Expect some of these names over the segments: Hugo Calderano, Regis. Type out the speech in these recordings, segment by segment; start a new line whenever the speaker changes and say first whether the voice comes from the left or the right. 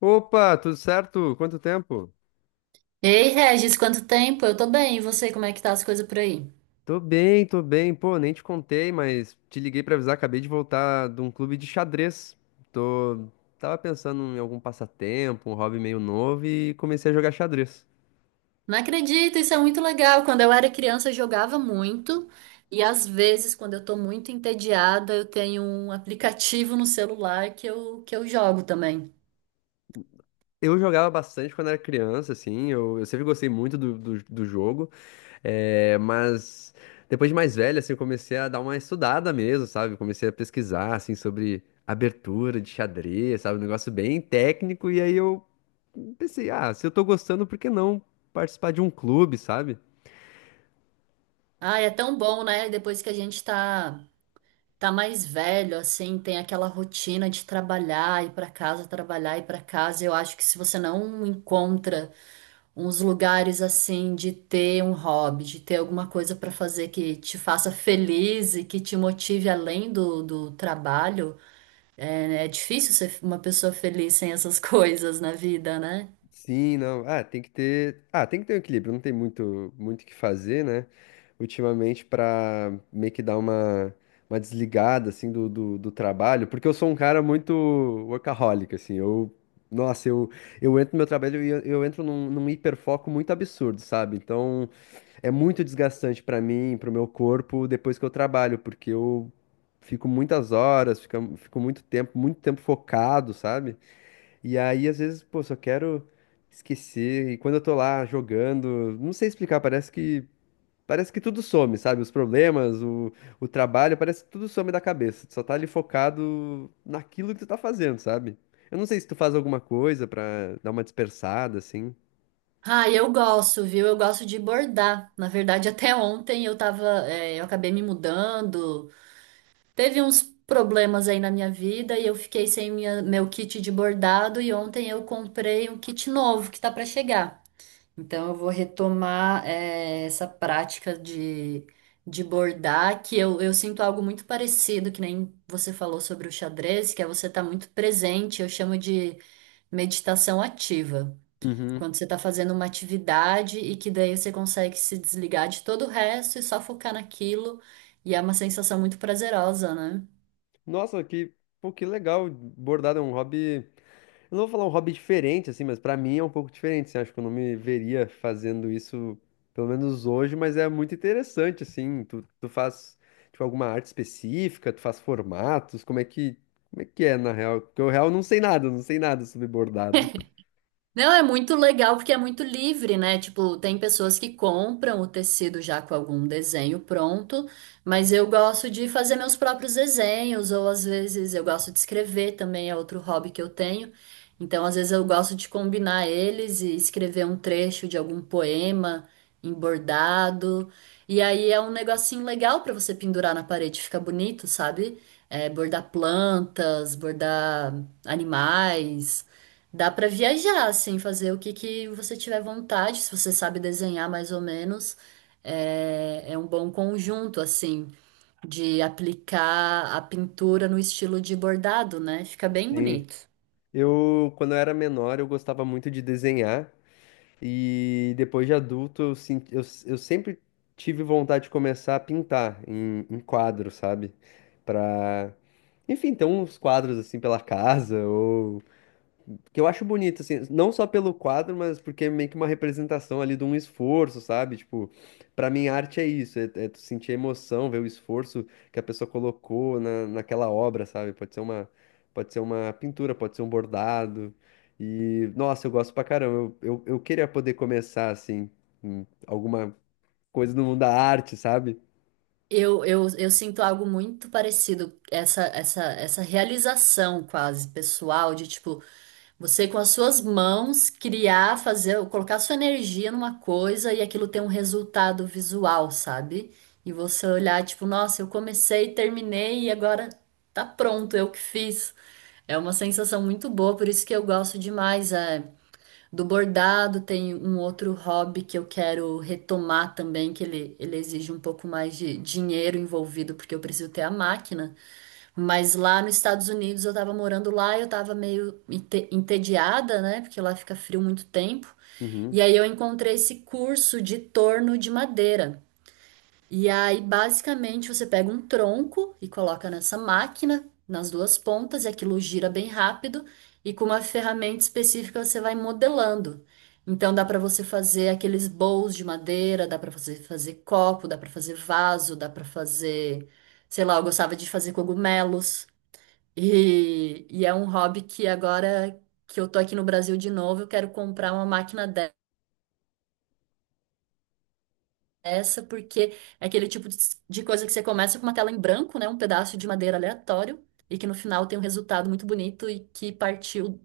left: Opa, tudo certo? Quanto tempo?
right: Ei, Regis, quanto tempo? Eu tô bem, e você, como é que tá as coisas por aí?
left: Tô bem, tô bem. Pô, nem te contei, mas te liguei pra avisar, acabei de voltar de um clube de xadrez. Tô... Tava pensando em algum passatempo, um hobby meio novo e comecei a jogar xadrez.
right: Não acredito, isso é muito legal. Quando eu era criança, eu jogava muito, e às vezes, quando eu tô muito entediada, eu tenho um aplicativo no celular que eu jogo também.
left: Eu jogava bastante quando era criança, assim, eu sempre gostei muito do jogo. É, mas depois de mais velho, assim, eu comecei a dar uma estudada mesmo, sabe? Comecei a pesquisar, assim, sobre abertura de xadrez, sabe? Um negócio bem técnico. E aí eu pensei, ah, se eu tô gostando, por que não participar de um clube, sabe?
right: Ah, é tão bom, né? Depois que a gente tá mais velho, assim, tem aquela rotina de trabalhar, ir pra casa, trabalhar, ir pra casa. Eu acho que se você não encontra uns lugares assim de ter um hobby, de ter alguma coisa para fazer que te faça feliz e que te motive além do trabalho. É difícil ser uma pessoa feliz sem essas coisas na vida, né?
left: Sim, não. Ah, tem que ter. Ah, tem que ter um equilíbrio. Não tem muito, muito o que fazer, né? Ultimamente, pra meio que dar uma desligada, assim, do trabalho. Porque eu sou um cara muito workaholic, assim. Nossa, eu entro no meu trabalho e eu entro num hiperfoco muito absurdo, sabe? Então, é muito desgastante pra mim, pro meu corpo, depois que eu trabalho. Porque eu fico muitas horas, fico muito tempo focado, sabe? E aí, às vezes, pô, só quero esquecer. E quando eu tô lá jogando, não sei explicar, parece que tudo some, sabe? Os problemas, o trabalho, parece que tudo some da cabeça. Tu só tá ali focado naquilo que tu tá fazendo, sabe? Eu não sei se tu faz alguma coisa pra dar uma dispersada, assim.
right: Ah, eu gosto, viu? Eu gosto de bordar. Na verdade, até ontem eu tava, eu acabei me mudando. Teve uns problemas aí na minha vida e eu fiquei sem meu kit de bordado e ontem eu comprei um kit novo que tá para chegar. Então, eu vou retomar essa prática de bordar, que eu sinto algo muito parecido, que nem você falou sobre o xadrez, que é você estar muito presente, eu chamo de meditação ativa.
left: Uhum.
right: Quando você está fazendo uma atividade e que daí você consegue se desligar de todo o resto e só focar naquilo, e é uma sensação muito prazerosa, né?
left: Nossa, pô, que legal. Bordado é um hobby. Eu não vou falar um hobby diferente, assim, mas pra mim é um pouco diferente, assim, acho que eu não me veria fazendo isso, pelo menos hoje, mas é muito interessante, assim, tu faz, tipo, alguma arte específica, tu faz formatos, como é que é, na real? Porque eu, real, não sei nada, não sei nada sobre bordado.
right: Não, é muito legal porque é muito livre, né? Tipo, tem pessoas que compram o tecido já com algum desenho pronto, mas eu gosto de fazer meus próprios desenhos, ou às vezes eu gosto de escrever também, é outro hobby que eu tenho. Então, às vezes eu gosto de combinar eles e escrever um trecho de algum poema em bordado. E aí é um negocinho legal para você pendurar na parede, fica bonito, sabe? É, bordar plantas, bordar animais. Dá pra viajar, assim, fazer o que que você tiver vontade, se você sabe desenhar mais ou menos. É um bom conjunto, assim, de aplicar a pintura no estilo de bordado, né? Fica bem
left: Sim,
right: bonito.
left: quando eu era menor, eu gostava muito de desenhar. E depois de adulto, eu sempre tive vontade de começar a pintar em quadro, sabe? Pra, enfim, ter uns quadros assim pela casa, ou que eu acho bonito, assim, não só pelo quadro, mas porque é meio que uma representação ali de um esforço, sabe? Tipo, pra mim, arte é isso, é tu sentir a emoção, ver o esforço que a pessoa colocou naquela obra, sabe? Pode ser uma pintura, pode ser um bordado. E, nossa, eu gosto pra caramba. Eu queria poder começar, assim, em alguma coisa no mundo da arte, sabe?
right: Eu sinto algo muito parecido, essa realização quase pessoal, de tipo, você com as suas mãos criar, fazer, colocar sua energia numa coisa e aquilo ter um resultado visual, sabe? E você olhar tipo, nossa, eu comecei, terminei e agora tá pronto, eu que fiz. É uma sensação muito boa, por isso que eu gosto demais, do bordado. Tem um outro hobby que eu quero retomar também, que ele exige um pouco mais de dinheiro envolvido, porque eu preciso ter a máquina. Mas lá nos Estados Unidos eu tava morando lá, e eu tava meio entediada, né? Porque lá fica frio muito tempo.
left: Uhum.
right: E aí eu encontrei esse curso de torno de madeira. E aí, basicamente, você pega um tronco e coloca nessa máquina, nas duas pontas, e aquilo gira bem rápido, e com uma ferramenta específica você vai modelando. Então dá para você fazer aqueles bowls de madeira, dá para você fazer copo, dá para fazer vaso, dá para fazer, sei lá, eu gostava de fazer cogumelos. E é um hobby que agora que eu tô aqui no Brasil de novo, eu quero comprar uma máquina dessa, porque é aquele tipo de coisa que você começa com uma tela em branco, né? Um pedaço de madeira aleatório, e que no final tem um resultado muito bonito e que partiu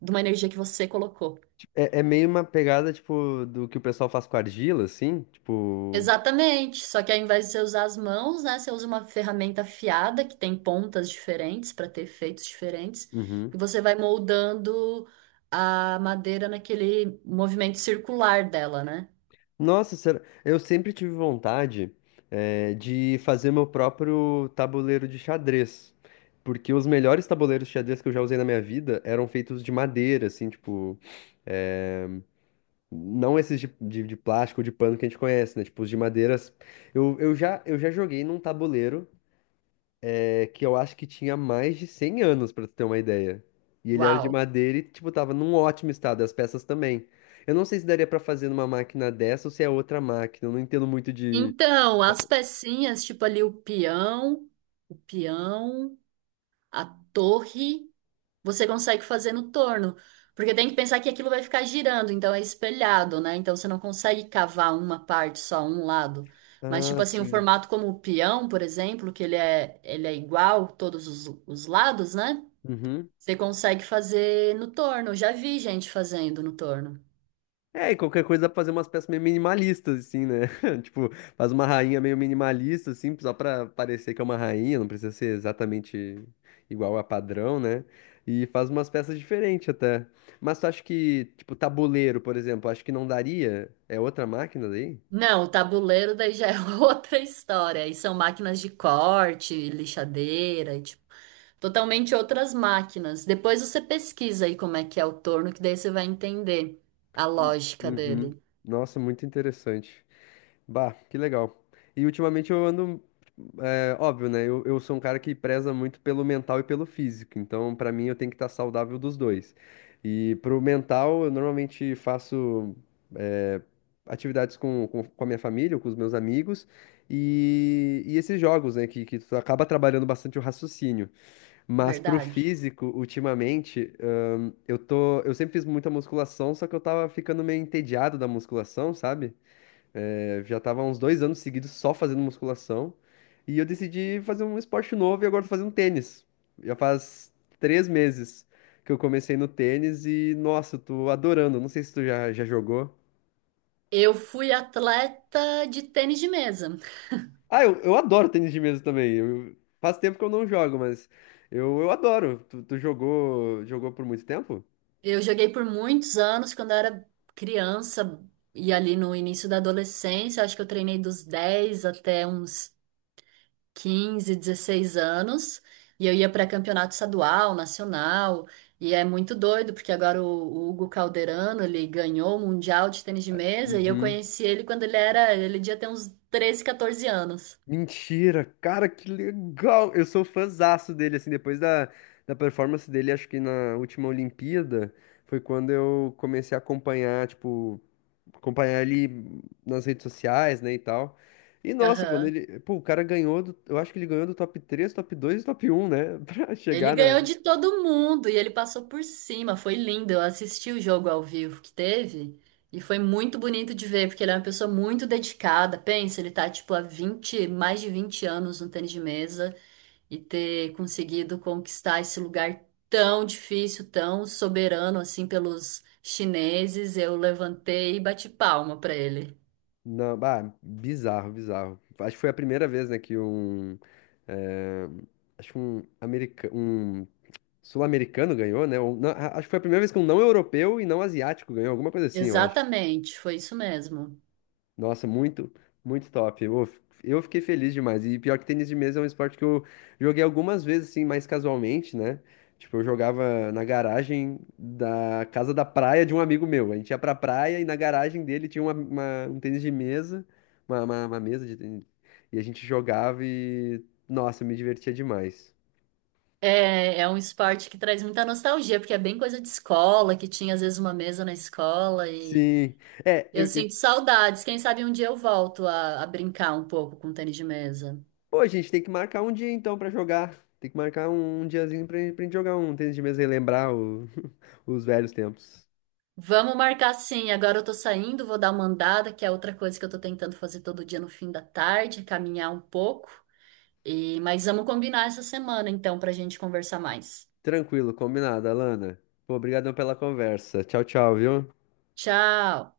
right: de uma energia que você colocou.
left: É meio uma pegada, tipo, do que o pessoal faz com argila, assim, tipo.
right: Exatamente, só que ao invés de você usar as mãos, né, você usa uma ferramenta afiada que tem pontas diferentes para ter efeitos diferentes,
left: Uhum.
right: e você vai moldando a madeira naquele movimento circular dela, né?
left: Nossa, eu sempre tive vontade, de fazer meu próprio tabuleiro de xadrez. Porque os melhores tabuleiros de xadrez que eu já usei na minha vida eram feitos de madeira, assim, tipo. eh, não esses de plástico, de pano que a gente conhece, né? Tipo, os de madeiras. Eu já joguei num tabuleiro, é que eu acho que tinha mais de 100 anos, pra tu ter uma ideia. E ele era de
right: Uau.
left: madeira e, tipo, tava num ótimo estado, as peças também. Eu não sei se daria pra fazer numa máquina dessa ou se é outra máquina, eu não entendo muito de...
right: Então, as pecinhas, tipo ali o peão, a torre, você consegue fazer no torno. Porque tem que pensar que aquilo vai ficar girando, então é espelhado, né? Então você não consegue cavar uma parte só, um lado. Mas,
left: Ah,
right: tipo assim, um
left: sim.
right: formato como o peão, por exemplo, que ele é igual todos os lados, né?
left: Uhum.
right: Você consegue fazer no torno. Eu já vi gente fazendo no torno.
left: É, e qualquer coisa dá pra fazer umas peças meio minimalistas, assim, né? Tipo, faz uma rainha meio minimalista, assim, só pra parecer que é uma rainha, não precisa ser exatamente igual a padrão, né? E faz umas peças diferentes até. Mas tu acha que, tipo, tabuleiro, por exemplo, acho que não daria? É outra máquina daí?
right: Não, o tabuleiro daí já é outra história. E são máquinas de corte, lixadeira, e, tipo, totalmente outras máquinas. Depois você pesquisa aí como é que é o torno, que daí você vai entender a lógica
left: Uhum.
right: dele.
left: Nossa, muito interessante. Bah, que legal. E ultimamente eu ando É óbvio, né? Eu sou um cara que preza muito pelo mental e pelo físico, então pra mim eu tenho que estar saudável dos dois. E pro mental, eu normalmente faço é, atividades com a minha família, ou com os meus amigos, e esses jogos, né? Que tu acaba trabalhando bastante o raciocínio. Mas pro
right: Verdade.
left: físico, ultimamente, eu sempre fiz muita musculação, só que eu tava ficando meio entediado da musculação, sabe? É, já tava há uns 2 anos seguidos só fazendo musculação. E eu decidi fazer um esporte novo e agora tô fazendo tênis. Já faz 3 meses que eu comecei no tênis e, nossa, eu tô adorando. Não sei se tu já jogou.
right: Eu fui atleta de tênis de mesa.
left: Ah, eu adoro tênis de mesa também. Faz tempo que eu não jogo, mas eu adoro. Tu jogou por muito tempo?
right: Eu joguei por muitos anos quando eu era criança e ali no início da adolescência, acho que eu treinei dos 10 até uns 15, 16 anos, e eu ia para campeonato estadual, nacional, e é muito doido, porque agora o Hugo Calderano, ele ganhou o Mundial de Tênis de Mesa, e eu
left: Uhum.
right: conheci ele quando ele devia ter uns 13, 14 anos.
left: Mentira, cara, que legal! Eu sou fãzaço dele, assim, depois da performance dele, acho que na última Olimpíada, foi quando eu comecei a tipo, acompanhar ele nas redes sociais, né, e tal. E nossa, quando
right: Aham.
left: ele, pô, o cara ganhou, eu acho que ele ganhou do top 3, top 2, e top um, né, pra
right: Ele
left: chegar na,
right: ganhou de todo mundo, e ele passou por cima, foi lindo, eu assisti o jogo ao vivo que teve, e foi muito bonito de ver, porque ele é uma pessoa muito dedicada, pensa, ele tá, tipo, há 20 mais de 20 anos no tênis de mesa, e ter conseguido conquistar esse lugar tão difícil, tão soberano assim pelos chineses, eu levantei e bati palma para ele.
left: na, ah, bizarro, bizarro. Acho que foi a primeira vez, né, que um, eh, acho que um Sul-americano ganhou, né? Ou acho que foi a primeira vez que um não europeu e não asiático ganhou, alguma coisa assim, eu acho.
right: Exatamente, foi isso mesmo.
left: Nossa, muito, muito top. Eu fiquei feliz demais. E pior que tênis de mesa é um esporte que eu joguei algumas vezes, assim, mais casualmente, né? Tipo, eu jogava na garagem da casa da praia de um amigo meu. A gente ia pra praia e na garagem dele tinha um tênis de mesa, uma mesa de tênis. E a gente jogava e, nossa, eu me divertia demais.
right: É um esporte que traz muita nostalgia, porque é bem coisa de escola, que tinha às vezes uma mesa na escola e
left: Sim. É,
right: eu
left: eu
right: sinto saudades. Quem sabe um dia eu volto a brincar um pouco com tênis de mesa.
left: Pô, a gente tem que marcar um dia então pra jogar. Tem que marcar um diazinho pra gente jogar um tênis de mesa e lembrar os velhos tempos.
right: Vamos marcar sim. Agora eu tô saindo, vou dar uma andada, que é outra coisa que eu tô tentando fazer todo dia no fim da tarde, é caminhar um pouco. E mas vamos combinar essa semana então pra gente conversar mais.
left: Tranquilo, combinado, Alana. Pô, obrigadão pela conversa. Tchau, tchau, viu?
right: Tchau.